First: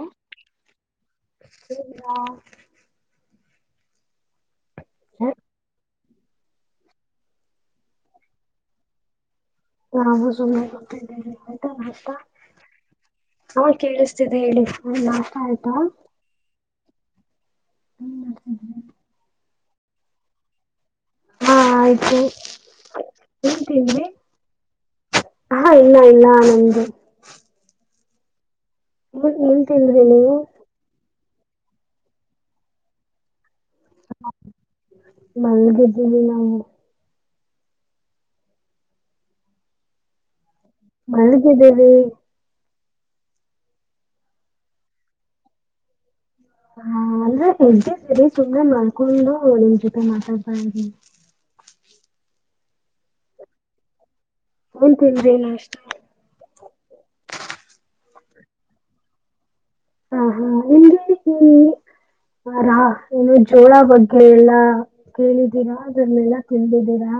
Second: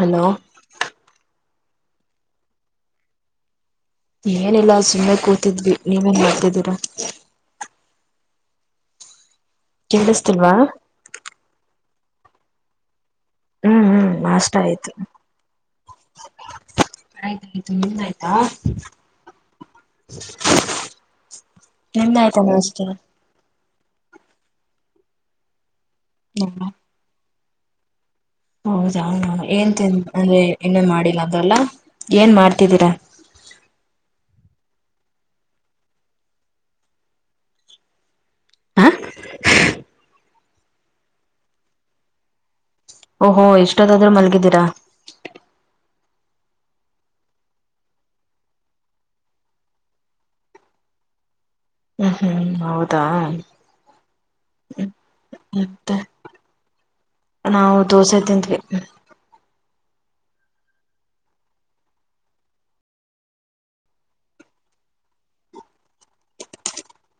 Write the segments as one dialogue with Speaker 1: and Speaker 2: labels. Speaker 1: Hello
Speaker 2: ಸರಿಯಾ
Speaker 1: ಏನಿಲ್ಲ ಸುಮ್ಮನೆ ಕೂತಿದ್ವಿ ನೀವೇನ್ ಮಾಡ್ತಿದ್ದೀರಾ.
Speaker 2: ನಾವು
Speaker 1: ಕೇಳಿಸ್ತಿಲ್ವಾ
Speaker 2: ಸುಮ್ಮನೆ ಕೂತಿದ್ವಿ ಆಯ್ತಾ ನಾಸ್ಟ ಹಾ
Speaker 1: ಹ್ಮ್ ಹ್ಮ್
Speaker 2: ಕೇಳಿಸ್ತಿದೆ
Speaker 1: ನಾಷ್ಟ
Speaker 2: ಹೇಳಿ ಹ ನಾಷ್ಟ ಆಯ್ತಾ
Speaker 1: ಆಯ್ತು ನಿಂದ್ ಆಯ್ತಾ ನಿಮ್ದ್ ಆಯ್ತ ನಾಷ್ಟ
Speaker 2: ಏನ್ ತಿಂದ್ರಿ ಹ ಇನ್ನ ಇಲ್ಲ
Speaker 1: ಹ್ಮ
Speaker 2: ನಂದು.
Speaker 1: ಹೌದ ಏನ್ ತಿನ್ ಅಂದ್ರೆ ಇನ್ನೂ ಮಾಡಿಲ್ಲ ಅದ್ರಲ್ಲಾ ಏನ್ ಮಾಡ್ತಿದ್ದೀರಾ.
Speaker 2: ಮಲ್ಗಿದ್ದೀವಿ ನಾವು
Speaker 1: ಹಾ
Speaker 2: ಮಲ್ಗದ್ದೀವಿ
Speaker 1: ಓಹೋ ಎಷ್ಟದಾದ್ರು ಮಲ್ಗಿದೀರಾ
Speaker 2: ಹಾ ಅಂದ್ರೆ ಎದ್ದಿದನಿ ಸುಮ್ನೆ ಮಲ್ಕೊಂಡು ನಿಮ್ ಜೊತೆ ಮಾತಾಡ್ತಾ ಇದಿ
Speaker 1: ಹ್ಮ್ ಹ್ಮ್ ಹೌದಾ ಹ್ಮ ಮತ್ತೆ ನಾವು ದೋಸೆ ತಿಂದ್ವಿ
Speaker 2: ಹಾ ಹಾ ನಿಮಗೆ [inaudible] ಈ ರಾ ಏನು ಜೋಳ ಬಗ್ಗೆ ಎಲ್ಲಾ ಕೇಳಿದ್ದೀರಾ ಅದನ್ನೆಲ್ಲ ತಿಂದಿದಿರಾ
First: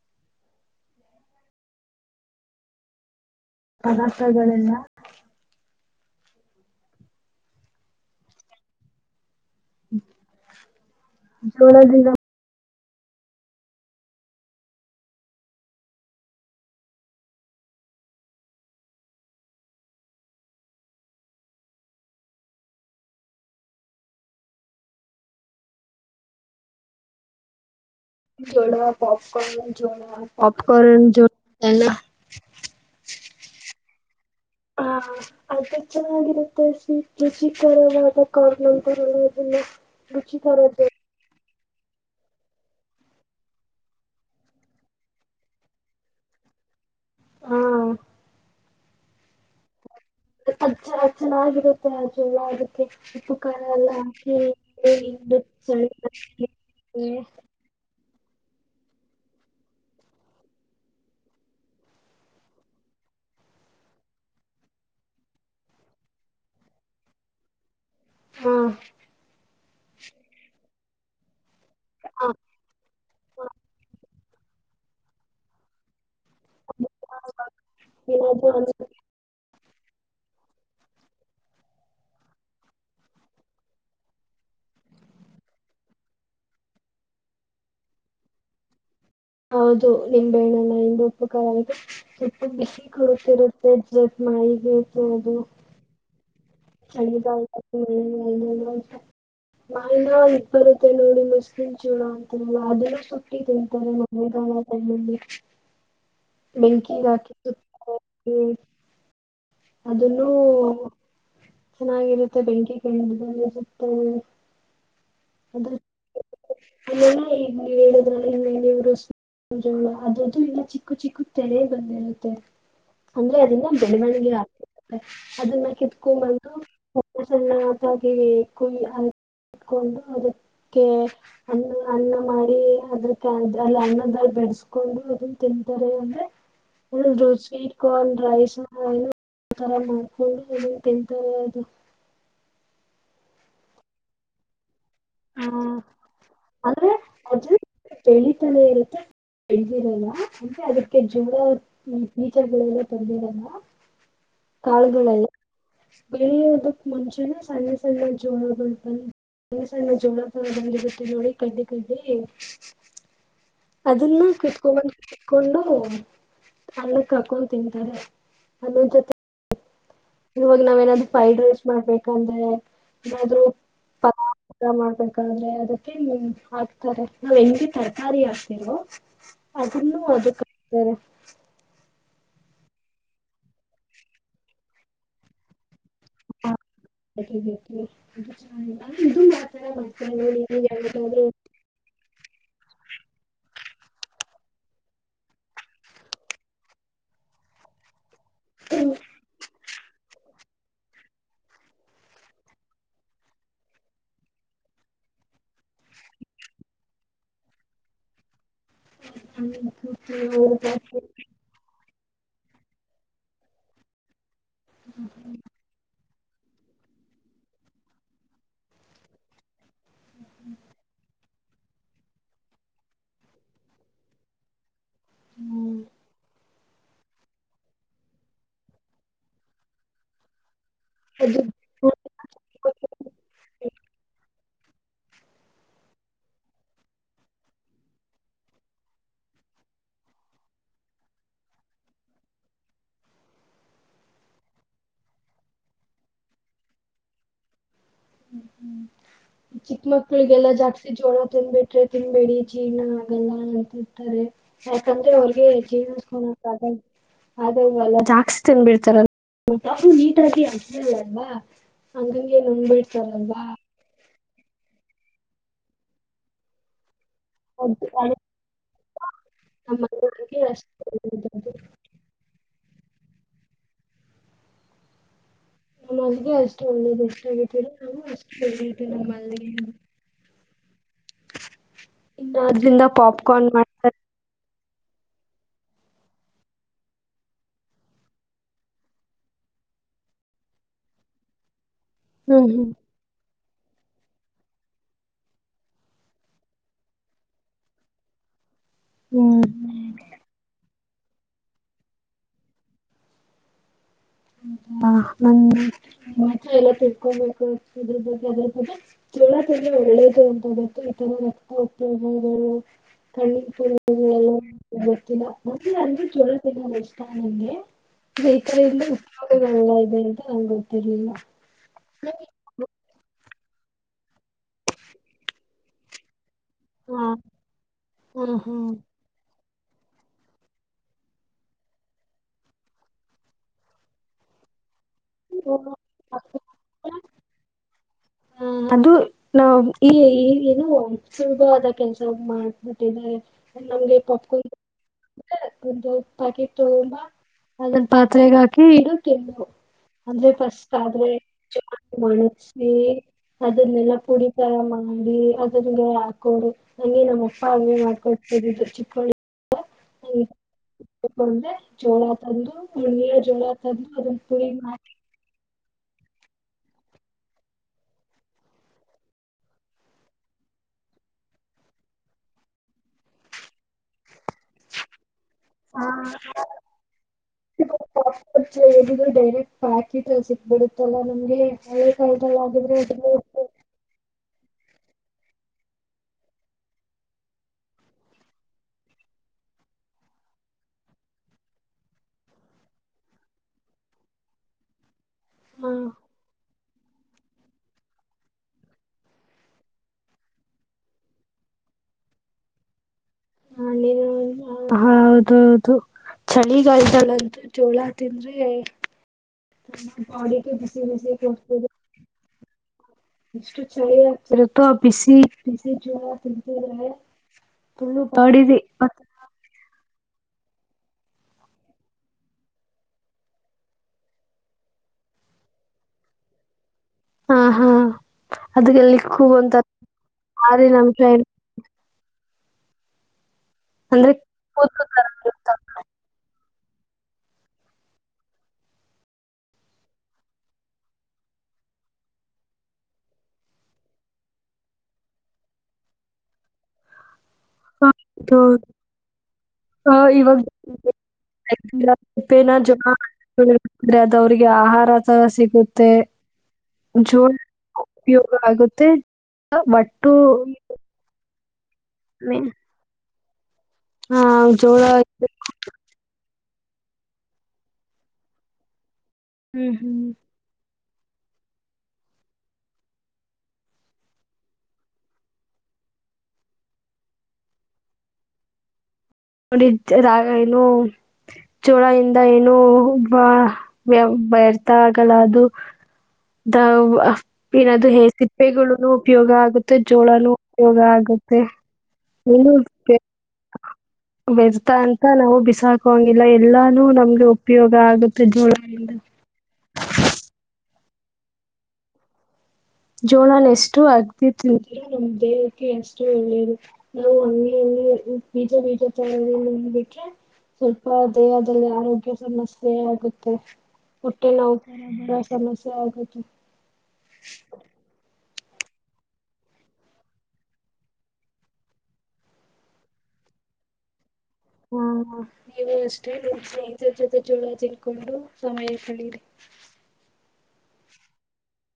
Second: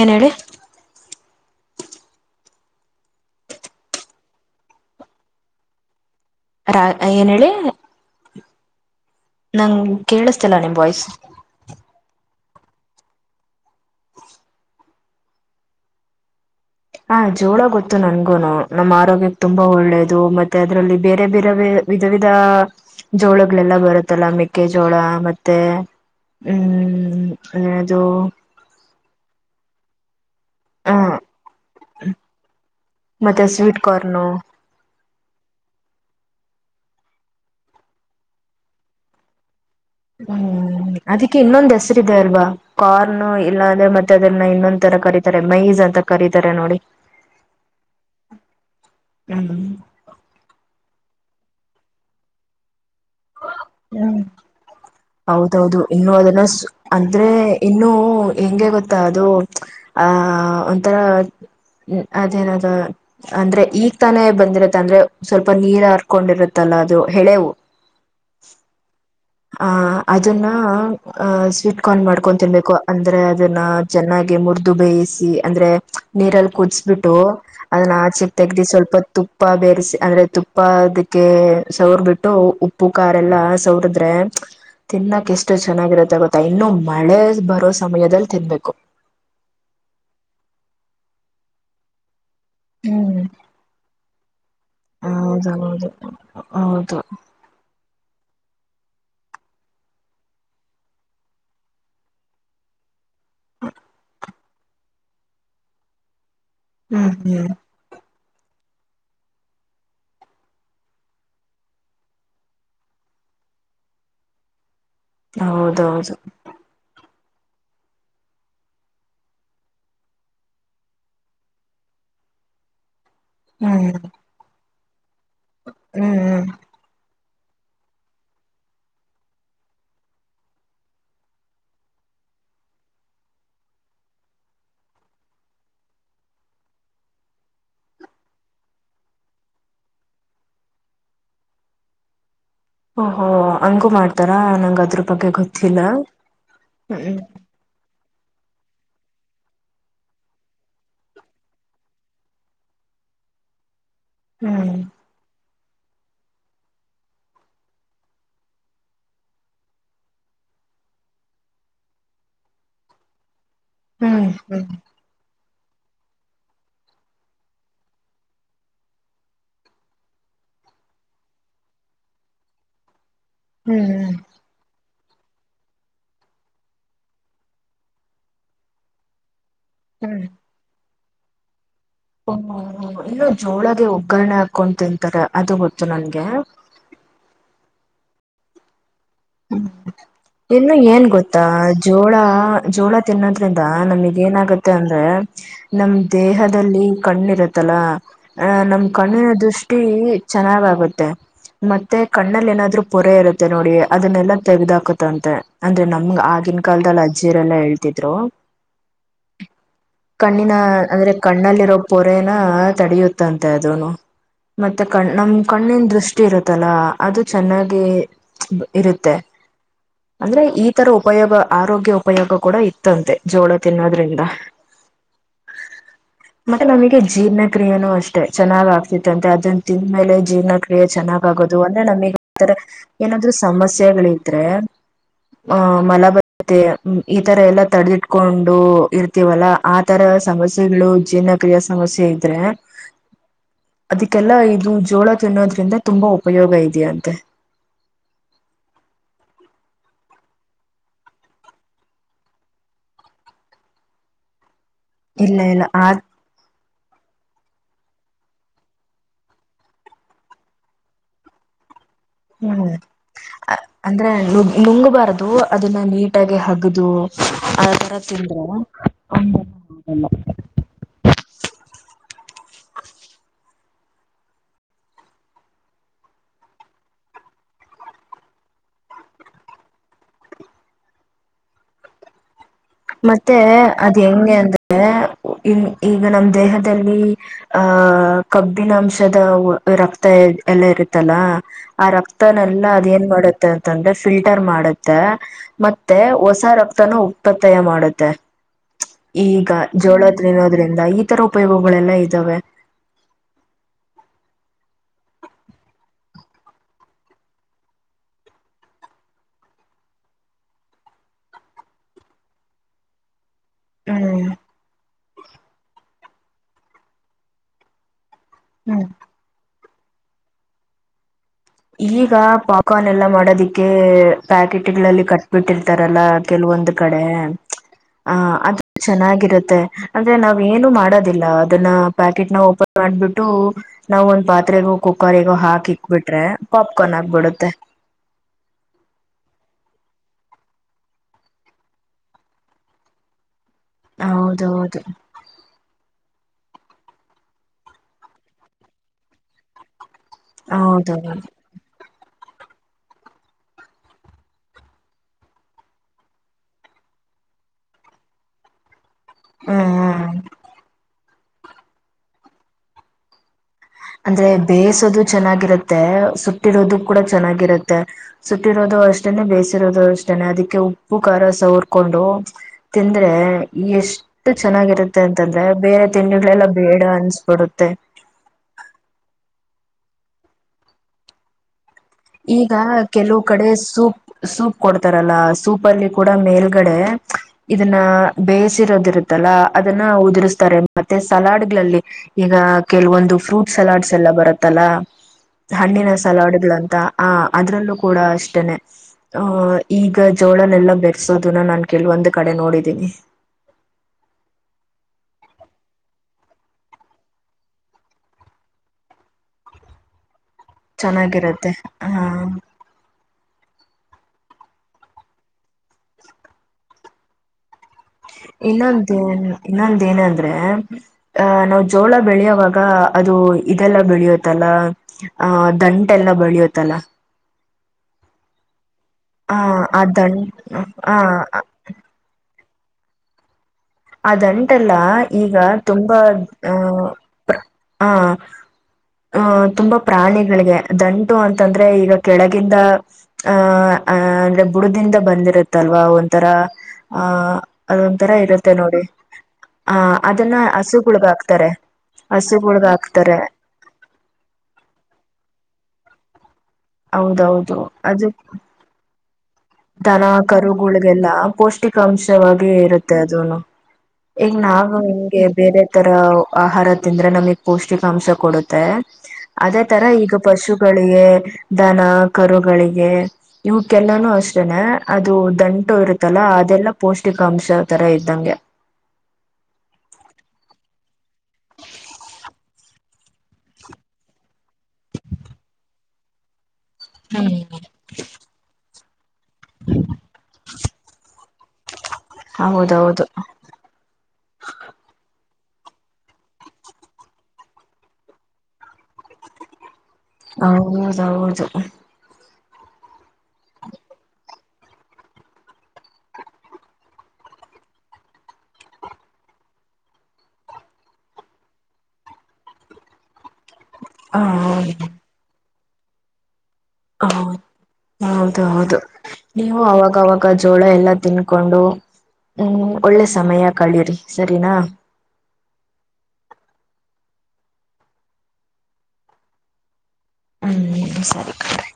Speaker 1: ಏನ್ ಹೇಳಿ
Speaker 2: ಪದಾರ್ಥಗಳೆಲ್ಲ
Speaker 1: ರ ಏನ್ ಹೇಳಿ ನಂಗ್ ಕೇಳಿಸ್ತಲ್ಲ ನಿಮ್ ವಾಯ್ಸ್
Speaker 2: ಸೋಲದಿಲ್ಲ [inaudible]
Speaker 1: ಹ ಜೋಳ ಗೊತ್ತು ನನ್ಗೂನು ನಮ್ಮ ಆರೋಗ್ಯಕ್ ತುಂಬಾ ಒಳ್ಳೇದು ಮತ್ತೆ ಅದರಲ್ಲಿ ಬೇರೆ ಬೇರೆ ಬೇ ವಿಧ ವಿಧ ಜೋಳಗಳೆಲ್ಲ ಬರುತ್ತಲ್ಲ ಮೆಕ್ಕೆಜೋಳ ಮತ್ತೆ ಹ್ಮ್ ಹ್ಮ್ ಹ್ಮ್ ಜೋ [inaudible]
Speaker 2: ಜೋಳ ಪೊಪಕೋರ್ನ್ ಜೋಳ ಅಪಕ
Speaker 1: ಹ
Speaker 2: ಜಲ್ಲ [inaudible]
Speaker 1: ಮತ್ತೆ ಸ್ವೀಟ್ ಕಾರ್ನು
Speaker 2: ಅದು ಚೆನ್ನಾಗಿರುತ್ತೆ ರುಚಿಕರವಾದ ಕಾರಣಾಂತರ [inaudible] ಅದಲ್ಲ
Speaker 1: ಹ್ಮ್ ಅದಕ್ಕೆ ಇನ್ನೊಂದ್ ಹೆಸರುದೆ ಅಲ್ವಾ ಕಾರ್ನ್ ಇಲ್ಲಾಂದೆ ಮತ್ತೆ ಅದನ್ನ ಇನ್ನೊಂದ್ ತರ ಕರೀತಾರೆ ಮೈಜ್ ಅಂತ ಕರೀತಾರೆ ನೋಡಿ
Speaker 2: ಹ್ಮ್
Speaker 1: ಹ್ಮ್
Speaker 2: ಅದ್ ಅದ್ ಚೆನ್ನಾಗಿರುತ್ತೆ ಜೋಳ ಅದು ಉಪ್ಪುಕಾರ ಎಲ್ಲ
Speaker 1: ಹ್ಮ್
Speaker 2: ಹಾಕಿ
Speaker 1: ಹೌದೌದು
Speaker 2: [unintelligible]
Speaker 1: ಇನ್ನೂ ಹೆಂಗೆ ಗೊತ್ತಾ ಅದು ಆಹ ಒಂಥರ ಹ್ಮ ಅದೇನದ ಅಂದ್ರೆ ಈಗ್ ತಾನೇ ಬಂದಿರತ್ತ ಅಂದ್ರೆ ಸ್ವಲ್ಪ ನೀರ್ ಹರ್ಕೊಂಡಿರತ್ತಲ್ಲ ಅದು ಹೆಳೆವು
Speaker 2: ಹ್ಮ್
Speaker 1: ಹ ಅದನ್ನ ಆಹ ಸ್ವೀಟ್ ಕಾರ್ನ್ ಮಾಡ್ಕೊಂಡು ತಿನ್ಬೇಕು ಅಂದ್ರೆ ಅದನ್ನ ಚೆನ್ನಾಗಿ ಮುರ್ದು ಬೇಯಿಸಿ ಅಂದ್ರೆ ನೀರಲ್ಲಿ ಕುದಿಸಬಿಟ್ಟು ಅದನ್ನ ಆಚೆಗ್ ತೆಗ್ದಿ ಸ್ವಲ್ಪ ತು ತುಪ್ಪ ಬೇರೆಸಿ ಅಂದ್ರೆ ತುಪ್ಪ ಅದಕ್ಕೆ ಸೌರ್ ಬಿಟ್ಟು ಉಪ್ಪು ಕಾರ ಎಲ್ಲ ಸೌರ ದ್ರೆ ತಿನ್ನಕ್ ಎಷ್ಟು ಚೆನ್ನಾಗಿರತ್ತೆ ಗೊತ್ತಾ ಇನ್ನು ಮಳೆ ಬರೋ ಸಮಯದಲ್ಲಿ ತಿನ್ಬೇಕು
Speaker 2: ಹೌದು ನಿಮ್ಣಲ್ಲ ಹಿಂದ [inaudible] ಉಪ್ಪುಕಾರ ಆ ಸ್ವಲ್ಪ ಬಿಸಿ
Speaker 1: ಹ್ಮ್
Speaker 2: ಕೊಡತಿರುತ್ತೆ ಜತ್ ಮಾಯಿಗೆತ್ತು ಅದು
Speaker 1: ಹೌದೌದು ಹೌದು
Speaker 2: [unintelligible] ಮಾನ ಇಬ್ ಬರುತ್ತೆ ನೋಡಿ ಮುಸ್ಲಿಮ ಜೋಳ ಅಂತಲ್ಲ ಅದಿರುತ್ತ ತಿತಾರೆ ಮನೆಗಾಲ ಟೈಲ್ಲಿ ಬೆಂಕಿಗ್
Speaker 1: ಹ್ಮ್
Speaker 2: ಹಾಕಿ
Speaker 1: ಹ್ಮ್
Speaker 2: [inaudible] ಅದನ್ನೂ ಚೆನ್ನಾಗಿರುತ್ತೆ ಬೆಂಕಿ ಕೆಂಡ ಸುತ್ತದೆ
Speaker 1: ಹೌದೌದು
Speaker 2: ಅ ಈ ನೀವ್ ಹೇಳುದ್ರಲ್ಲ ಇ ನೀವರು [inaudible] ಇರಲ್ಲ ಅದಿನ್ನೂ ಚಿಕ್ಕು ಚಿಕ್ಕು ತೆನೇ ಬಂದಿರುತ್ತೆ ಅಂದ್ರೆ ಅದಿನ್ನ
Speaker 1: ಹ್ಮ್ ಹ್ಮ್
Speaker 2: ಬೆಳವಣಿಗೆ ಅದನ್ನ ಕಿತ್ಕೊಂಡಂಬಂದುಣ್ಣಾಗಿ
Speaker 1: ಹ್ಮ್
Speaker 2: ಕುಯ [inaudible] ಇಟ್ಕೊಂಡು ಅದಕ್ಕೆ........ ಅನ್ನ ಅನ್ನ ಮಾಡಿ ಅದ್ರಕ್ಕೆಲ್ಲಿ ಅನ್ನದಲ್ ಬೆಡಸ್ಕೊಂಡು ಅದನ್ನ ತಿಂತಾರೆ ಅಂದ್ರೆ. ರುಚ ಕನ್ ರೈಸ್ನಲ್ಲಿ. ಆ ತರ ಮಾಡ್ಕೊಂಡ ತಿಂತಿರಿ ಇಲ್ಲ.
Speaker 1: ಓಹೋ ಓಹೋ ಹಂಗೂ ಮಾಡ್ತಾರಾ ನಂಗ ಅದ್ರ ಬಗ್ಗೆ ಗೊತ್ತಿಲ್ಲ ಹ್ಮ್ಮ.
Speaker 2: ಕತಾನೆ ಇರುತ್ತೆ [inaudible] ಇಳ್ದಿರಲ್ಲ ಅಂದ್ರೆ ಅದಕ್ಕೆ ಜೋಳ ನೀಚಗಳೆಲ್ಲ ತಂದದಿರಲ್ಲ.
Speaker 1: ಹ್ಮ್
Speaker 2: ಕಾಳುಗಳೆಲ್ಲ... ಬೆಳೆಯೋದಕ್ ಮುಂಚೆನ ಸಣ್ಣ ಸಣ್ಣ ಜೋಳಗಳು ಬ. ಸಣ್ಣ ಜೋಳ ತ ಬಂದಿರುತ್ತೆ ನೋಡಿ ಕಡ್ಡಿ ಕಡ್ಡಿ.
Speaker 1: ಹ್ಮ್
Speaker 2: ಅದನ್ನು
Speaker 1: ಹ್ಮ್
Speaker 2: ಕಿತ್ಕೊಂಡ ಬಂದ್. ಕೊಂಡು ಅನ್ನ ಹಾಕೊಂಡು ತಿಂತಾರೆ ಅನ್ನ ಜೊತೆ. ಇವಾಗ ನಾವ ಏನಾದ್ರು ಫ್ರೈಡ್ ರೈಸ್ ಮಾಡ್ಬೇಕಂದ್ರೆ ಏನಾದ್ರು.
Speaker 1: ಹ್ಮ್ ಹ್ಮ್
Speaker 2: ನಾವು ಮಾಡ್ಬೇಕಾದ್ರೆ ಅದಕ್ಕೆ ಹಾಕ್ತಾರೆ ನಾವ್ ಹೆಂಗಿ ತರಕಾರಿ ಹಾಕ್ತಿವೆ. ಅದನ್ನು
Speaker 1: ಹ್ಮ್
Speaker 2: ಅದಕ್ಕೆ ಹಾಕತಾರೆ.
Speaker 1: ಓ ಓ ಓ ಇನ್ನು ಜೋಳಗೆ ಒಗ್ಗರಣೆ ಹಾಕೊಂಡು ತಿಂತಾರೆ ಅದು ಗೊತ್ತು ನನಗೆ.
Speaker 2: ತ [inaudible]
Speaker 1: ಹ್ಮ್ ಇನ್ನು ಏನ್ ಗೊತ್ತಾ. ಜೋಳ ಜೋಳ ತಿನ್ನೋದ್ರಿಂದ ನಮಗ್ ಏನಾಗುತ್ತೆ ಅಂದ್ರೆ. ನಮ ದೇಹದಲ್ಲಿ ಕಣ್ಣಿರುತ್ತಲ್ಲ ನಮ್ಮ ಕಣ್ಣಿನ ದೃಷ್ಟಿ. ಟಿ ಚೆನ್ನಾಗ್ ಆಗುತ್ತೆ ಮತ್ತೆ ಕಣ್ಣಲ್ಲಿ ಏನಾದ್ರು ಪೊರೆ ಇರುತ್ತೆ ನೋಡಿ. ಅದನ್ನೆಲ್ಲಾ ತೆಗ್ದಾಕತಂತೆ ಅಂದ್ರೆ ನಮ್ ಆಗಿನ ಕಾಲದಲ್ಲಿ ಅಜ್ಜಿಯರೆಲ್ಲಾ ಹೇಳ್ತಿದ್ರು. ಕಣ್ಣಿನ
Speaker 2: [inaudible]
Speaker 1: ಅಂದ್ರೆ ಕಣ್ಣಲ್ಲಿರೋ ಪೊರೆನ ತಡಿಯುತ್ತಂತೆ ಅದುನು ಮತ್ತೆ ಕಣ್ ನಮ ಕಣ್ಣಿನ ದೃಷ್ಟಿ. ಇರುತ್ತಲ್ಲ ಅದು ಚೆನ್ನಾಗಿ ಹ್ಚ್ ಇರುತ್ತೆ. ಅಂದ್ರೆ ಈ ತರ ಉಪಯೋಗ ಆರೋಗ್ಯ ಉಪಯೋಗ ಕೂಡ ಇತ್ತಂತೆ ಜೋಳ ತಿನ್ನೋದ್ರಿಂದ.
Speaker 2: ಹ್ಮ್.
Speaker 1: ಮತ್ತೆ ನಮಗೆ ಜೀರ್ಣ ಕ್ರಿಯೆನೂ ಅಷ್ಟೆ ಚೆನ್ನಾಗ್ ಆಗ್ತಿತ್ತ ಅಂತೆ ಅದನ್ ತಿಂದ್ಮೇಲೆ ಜೀರ್ಣ್ರ. ಯ ಚೆನ್ನಾಗಗೋದು ಅಂದ್ರೆ ನಮಗ್ ತರ ಏನಾದ್ರು ಸಮಸ್ಯೆಗಳಿದ್ರೆ. ಆಹ್ ಮಲಬದತ್ತೆ ಈತರ ಎಲ್ಲಾ ತಡೆದಿಟ್ಕೊಂಡು ಇ. ರ್ತೇವಲ್ಲಾ ಆ ತರ ಸಮಸ್ಯೆಗಳು ಜೀರ್ಣಕ್ರಿಯಾ ಸಮಸ್ಯೆ ಇದ್ರೆ.
Speaker 2: [inaudible]
Speaker 1: ಅದಕ್ಕೆಲ್ಲಾ ಇದು ಜೋಳ ತಿನ್ನೋದ್ರಿಂದ ತುಂಬಾ ಉಪಯೋಗ ಇದೆಯಂತೆ.
Speaker 2: ಹ್ಮ್ ಹ್ಮ್. ಚಿಕ್ಕ ಮಕ್ಳಿಗೆಲ್ಲಾ ಜಾಸ್ತಿ ಜೋಳ ತಿನ್ಬಿಟ್ರೆ ತಿನ್ಬೇಡಿ ಜೀರ್ಣ ಅಲ್ಲ ಅಂತಿರ್ತಾರೆ. ನಾನ್ ತಂದಿರೋ ಯಾಕಂದ್ರೆ
Speaker 1: ಇಲ್ಲ
Speaker 2: ಅವ್ರಿಗೆ
Speaker 1: ಇಲ್ಲ ಆ
Speaker 2: ಜೀವನಿಸಕೋಳಕ್ [inaudible] ಅದ ಅಲ್ಲ ಜಾಸ್ತಿ ತಿನ್ಬಿಡ್ತಾರಲ್ಲ ನೀಟಾಗಿ ಅಲ್ಲಲ್ವಾ. ಹಂಗ ಹಂಗ ನುಂಗು
Speaker 1: ಹ್ಮ್
Speaker 2: ಬಿಡ್ತಾರಲ್ವಾ.
Speaker 1: ಅಂದ್ರೆ ನುಂಗಬಾರದು ಅದನ್ನ ನೀಟಾಗಿ ಹಗದು. ಆ ತರ ತಿಂದ್ರ ಆಲ್ಲ.....
Speaker 2: ಹೌದ [inaudible] ನಮ್ಮಲ್ಲಿಗೆ ಅಷ್ಟು ಒಳ್ಳೇದು ಇಷ್ಟ ಆಗತೀರ ನಾವು ಅಷ್ಟು ಒಳ್ಳವಿ ನಮ್ಮಲ್ಲಿಗೆ ವಾರದಿಂದ.
Speaker 1: ಮತ್ತೆ ಅದ್ ಯಂಗೇ ಅಂದ್ರೆ ಈಗ ನಮ ದೇಹದಲ್ಲಿ. ಆಹ ಕಬ್ಬಿನಾಂಶದ ರಕ್ತ ಎಲ್ಲ ಇರುತ್ತಲ್ಲ ಆ
Speaker 2: ಹ್ಮ್
Speaker 1: ರಕ್ತನೆೆಲ್ಲಾ ಅದ ಏನ್ ಮಾಡೋದು ಅಂತಂದ್ರೆ ಫಿಲ್ಟರ್ ಮಾಡುತ್ತೆ ಮತ್ತೆ ಹೊಸ ರಕ್ತನು ಉತ್ಪತ್ತಿಯ ಮಾಡುತ್ತದೆ
Speaker 2: ಹ್ಮ್
Speaker 1: ಈಗ ಜೋಳದ ನಿನ್ನೋದ್ರಿಂದ ಈ ತರ ಉಪಯೋಗಗಳೆಲ್ಲ ಇದ್ದಾವೆ
Speaker 2: ಹ ಎಲ್ಲ ತಿಳ್ಕೊಬೇಕು ಇದ್ರ ಬಗ್ಗೆ ಅದ್ರ ಬಗ್ಗೆ [unintelligible] ಉಪಯೋಗರು [unintelligible] ಗೆ
Speaker 1: ಹ್ಮ್
Speaker 2: ರೈತರಿಂದ
Speaker 1: ಹ್ಮ್
Speaker 2: ಉಪ್ಯೋಗಗಳೆಲ್ಲ ಇದೆ ಅಂತ ನಂಗೆ ಗೊತ್ತಿರ್ಲಿಲ್ಲ
Speaker 1: ಈಗ ಪಾಪ್ಕಾರ್ನ್ ಎಲ್ಲ ಮಾಡೋದಿಕ್ಕೆ ಪ್ಯಾಕೆಟ್ಗಳಲ್ಲಿ ಕಟ್ಬಿಟ್ಟಿರ್ತಾರಲ್ಲ ಕೆಲವೊಂದು ಕಡೆ ಆ ಅದು ಚೆನ್ನಾಗಿರುತ್ತೆ ಅಂದ್ರೆ ನಾವ್ ಏನು ಮಾಡೋದಿಲ್ಲ ಅದನ್ನ ಪ್ಯಾಕೆಟ್ ನ ಓಪನ್ ಮಾಡ್ಬಿಟ್ಟು ನಾವ್ ಒಂದ್ ಪಾತ್ರೆಗೆ ಹೋಗ ಕುಕ್ಕರ್ಗೋ ಹಾಕಿ ಇಕ್ಬಿಟ್ರೆ ಪಾಪ್ಕಾರ್ನ್ ಆಕ್ಬಿಡುತ್ತೆ
Speaker 2: ಹ ಅದು ನ್ ಈ ಈ ಏನು ಸುಲಭವಾದ ಕೆಲ್ಸ ಮಾಡ್ ಮಾರೆನಮ್ಗೆ ಪಾಪ್ಕೋನ್
Speaker 1: ಹೌದೌದು
Speaker 2: ಒಂದು ಪ್ಯಾಕೆಟ್ ತಗೊಂಬ ಅದೊಂದು ಪಾತ್ರೆಗೆ ಹಾಕಿ ಇಡ ಕೆಲವು ಅಂದ್ರೆ ಫಸ್ಟ್ ಆದ್ರೆ
Speaker 1: ಹೌದೌದು
Speaker 2: ಚೆನ್ನಾಗಿ ಮಾಡಸಿ ಅದನ್ನೆಲ್ಲಾ ಪುಡಿತರ ಮಾಡಿ ಅದನ್ ಹಾಕೋಡು ನಂಗೆ ನಮ್ಮಪ್ಪ ಹಂಗೇ ಮಾಡ್ಕೊಡ್ತರದು ಚಿಕ್ಕಿವಳ
Speaker 1: ಹ್ಮ್ ಹ್ಮ್
Speaker 2: ಕೊಂಡೆ ಜೋಳ ತಂದು ಹುಣಿಯ ಜೋಳ ತಂದು ಅದನ್ನ
Speaker 1: ಅಂದ್ರೆ
Speaker 2: ಪುರಿ ಮಾಡಿ
Speaker 1: ಬೇಯಿಸೋದು ಚೆನ್ನಾಗಿರುತ್ತೆ ಸುಟ್ಟಿರೋದು ಕೂಡ ಚೆನ್ನಾಗಿರುತ್ತೆ ಸುಟ್ಟಿರೋದು ಅಷ್ಟನೆೇ ಬೇಯಿಸಿರೋದು ಅಷ್ಟನೆ ಅದಕ್ಕೆ ಉಪ್ಪು ಖಾರ ಸವರ್ಕೊಂಡು ತ್ತಿತಂದ್ರೆ ಎಷ್ಟು ಚೆನ್ನಾಗಿರುತ್ತೆ ಅಂತಂದ್ರೆ ಬೇರೆ ತಿಂಡಿಳೆಲ್ಲ ಬೇಡ ಅನ್ಸ್ಬಿಡುತ್ತೆ
Speaker 2: ಮ ಏನಿದ್ ಡೈರೆಕ್ಟ್ ಪ್ಯಾಕೆಟ್ಲ ಸಿಕ್ಬಿಡುತ್ತಲ್ಲಾ ನಮ್ಗೆ ಹೌದು
Speaker 1: ಈಗ ಕೆಲವು ಕಡೆ ಸೂಪ್ ಸೂಪ್ ಕೊಡ್ತಾರಲ್ಲ ಸೂಪ್ ಅಲ್ಲಿ ಕೂಡ ಮೇಲ್ಗಡೆ ಇದನ್ನ ಬೇಯಿಸಿರೋದಿರುತ್ತಲ್ಲ ಅದನ್ನ ಉದುರಿಸಸ್ತಾರೆ ಮತ್ತೆ ಸಲಾಡ್ಗಳಲ್ಲಿ ಈಗ ಕೆಲವೊಂದು ಫ್ರೂಟ್ ಸಲಾಡ್ಸ್ ಎಲ್ಲ ಬರುತ್ತಲ್ಲ ಹಣ್ಣಿನ ಸಲಾಡ್ಗಳಂತ ಹ ಅದ್ರಲ್ಲೂ ಕೂಡ ಅಷ್ಟನೆ ಆಹ ಈಗ ಜೋಳನೆೆಲ್ಲ ಬೆರೆಸೋದನ್ನ ನಾನ್ ಕೆಲವೊಂದ್ ಕಡೆ ನೋಡಿದ್ದೀನಿ
Speaker 2: ಹ ಹೌದ ಹೌದು ಚಳಿಗಾಯ್ತಾಳಂತು ಜೋಳ ತಿಂದ್ರೆ ನಮ್ ಬಾಡಿ
Speaker 1: ಚೆನ್ನಾಗಿರುತ್ತೆ ಹಾ
Speaker 2: ಎಷ್ಟು ಚಳಿ ಆಗ್ತಿರುತ್ತೆ ಬಿಸಿ ಜೋಳ ತಿಂದಿದ್ರೆ
Speaker 1: ಇನ್ನೊಂದೇ ಇನ್ನೊಂದ ಏನ ಅಂದ್ರೆ ಅಹ ನಾವು ಜೋಳ ಬೆಳೆಯವಾಗ ಅದು ಇದೆಲ್ಲ ಬೆಳೆಯತ್ತಲ್ಲ ಆಹ ದಂಟೆಲ್ಲ ಬೆಳಿಯುತ್ತಲ್ಲ
Speaker 2: ಹಾ ಹಾ
Speaker 1: ಆ ಆ ದಂಟ
Speaker 2: ಅದಕ್ಕೆಲ್ಲಿಕ್ಕೂಂತರಾರಿ ನಮ್
Speaker 1: ಆ ಆ
Speaker 2: ಅಂದ್ರೆ
Speaker 1: ಅದಂಟೆಲ್ಲ ಈಗ ತುಂಬಾ ಆಹ ಪ್ರ ಆ ಅಹ ತುಂಬಾ ಪ್ರಾಣಿಗಳಿಗೆ ದಂಟು ಅಂತಂದ್ರೆ ಈಗ ಕೆಳಗಿಂದ ಆಹ ಅ ಅಂದ್ರೆ ಬುಡದಿಂದ ಬಂದಿರುತ್ತಲ್ವಾ ಒಂಥರ ಆಹ ಅದೊಂತರಾ
Speaker 2: ಕೂದಲು
Speaker 1: ಇರುತ್ತೆ ನೋಡಿ ಹ
Speaker 2: ಆ ಇವಾಗ
Speaker 1: ಅದನ್ನ ಹಸುಗುಳ್ಗ ಹಾಕ್ತಾರೆ ಹಸುಗಳುಳ್ಗ ಹಾಕ್ತಾರೆ
Speaker 2: ಅಂದ್ರೆ ಅದ ಅವ್ರಿಗೆ ಆಹಾರದ ಸಿಗುತ್ತೆ.
Speaker 1: ಹೌದೌದು ಅದು
Speaker 2: ಜೋಳ್ಉಪಯೋಗ ಆಗುತ್ತೆ
Speaker 1: ದನ
Speaker 2: ಒಟ್ಟು
Speaker 1: ಕರುಗಳಿಗೆಲ್ಲ ಪೌಷ್ಟಿಕಾಂಶವಾಗ
Speaker 2: ಮೆ-
Speaker 1: ಇರುತ್ತೆ ಅದನು.
Speaker 2: ಆ
Speaker 1: ಈಗ ನಾನು
Speaker 2: ಜೋಳ
Speaker 1: ನಿಮಗೆ ಬೇರೆ ತರ ಆಹಾರ ತಿಂದ್ರೆ ನಮಗೆ ಪೌಷ್ಟಿಕಾಂಶ ಕೊಡುತ್ತೆ. ಅದೇ
Speaker 2: ಹ್ಮ್
Speaker 1: ತರ
Speaker 2: ಹ್ಮ್
Speaker 1: ಈಗ ಪಶು [unintelligible] ಗೆ ದನ ಕರುಗಳಿಗೆ ಇವುಕ್ಕೆಲ್ಲಾನು ಅಷ್ಟ ಅದು ದಂಟು ಇರುತ್ತಲ್ಲ ಅದೆಲ್ಲಾ ಪೌಷ್ಟಿಕಾಂಶ ತರ ಇದ್ದಂಗೆ.
Speaker 2: ನೋಡಿ ರಾಗ [unintelligible] ಏನು ಚೋಳ ಇಂದ ಏನು ವ್ಯರ್ಥ ಆಗಲ್ಲ ಅದು [unintelligible] ಏನದು ಹ ಸಿಪ್ಪೆಗಳುನು ಉಪಯೋಗ ಆ ಮತ್ತೆ ಜೋಳನೂ ಉಪಯೋಗ ಆಗುತ್ತೆ. ಇ
Speaker 1: ಹೌದು,
Speaker 2: ವ್ಯರ್ತ ಅಂತ ನಾವು ಬಿಸಾಕಂಗಿಲ್ಲ ಎಲ್ಲಾನು ನಮ್ಗೆ ಉಪಯೋಗ ಆಗುತ್ತೆ ಜೋಳದಿಂದ.
Speaker 1: ಹೌದೌದು,
Speaker 2: ಜೋಳನು ಎಷ್ಟು ಅಗ್ದಿ ತಿಂತೀರ ನಮ ದೇಹಕ್ಕೆ ಅಷ್ಟು ಒಳ್ಳೇದು. ನಾವು ಅಲ್ಲಿಲ್ಲಿ ಬೀಜ ಬೀಜ [unintelligible] ತಲ ಬಿಟ್ರೆ ಸ್ವಲ್ಪ ದೇಹದಲ್ಲಿ ಆರೋಗ್ಯ ಸಮಸ್ಯೆ ಆಗುತ್ತೆ.
Speaker 1: ಹ
Speaker 2: ಹೊಟ್ಟೆ ನೋವು
Speaker 1: ಹ
Speaker 2: ಬರತದ ಸಮಸ್ಯೆ ಆಗುತ್ತೆ.
Speaker 1: ಹಾ [inaudible] ಹೌದ, ಹೌದು ನೀವು ಅವಾಗವಾಗ ಜೋಳ ಎಲ್ಲ ತಿನ್ಕೊಂಡು. ಹ್ಮ್, ಒಳ್ಳೆ ಸಮಯ ಕಳಿರಿ ಸರಿನಾ
Speaker 2: ಹ್ಮ್, ನೀವು ಅಷ್ಟೇ ಸ್ನೇಹಿತ ಜೊತೆ ಜೋಳ ತಿನ್ಕೊಂಡು ಸಮಯ ಕಳೀರಿ.
Speaker 1: ಹ್ಮ್ ಸರಿ ಕ್ರ [inaudible]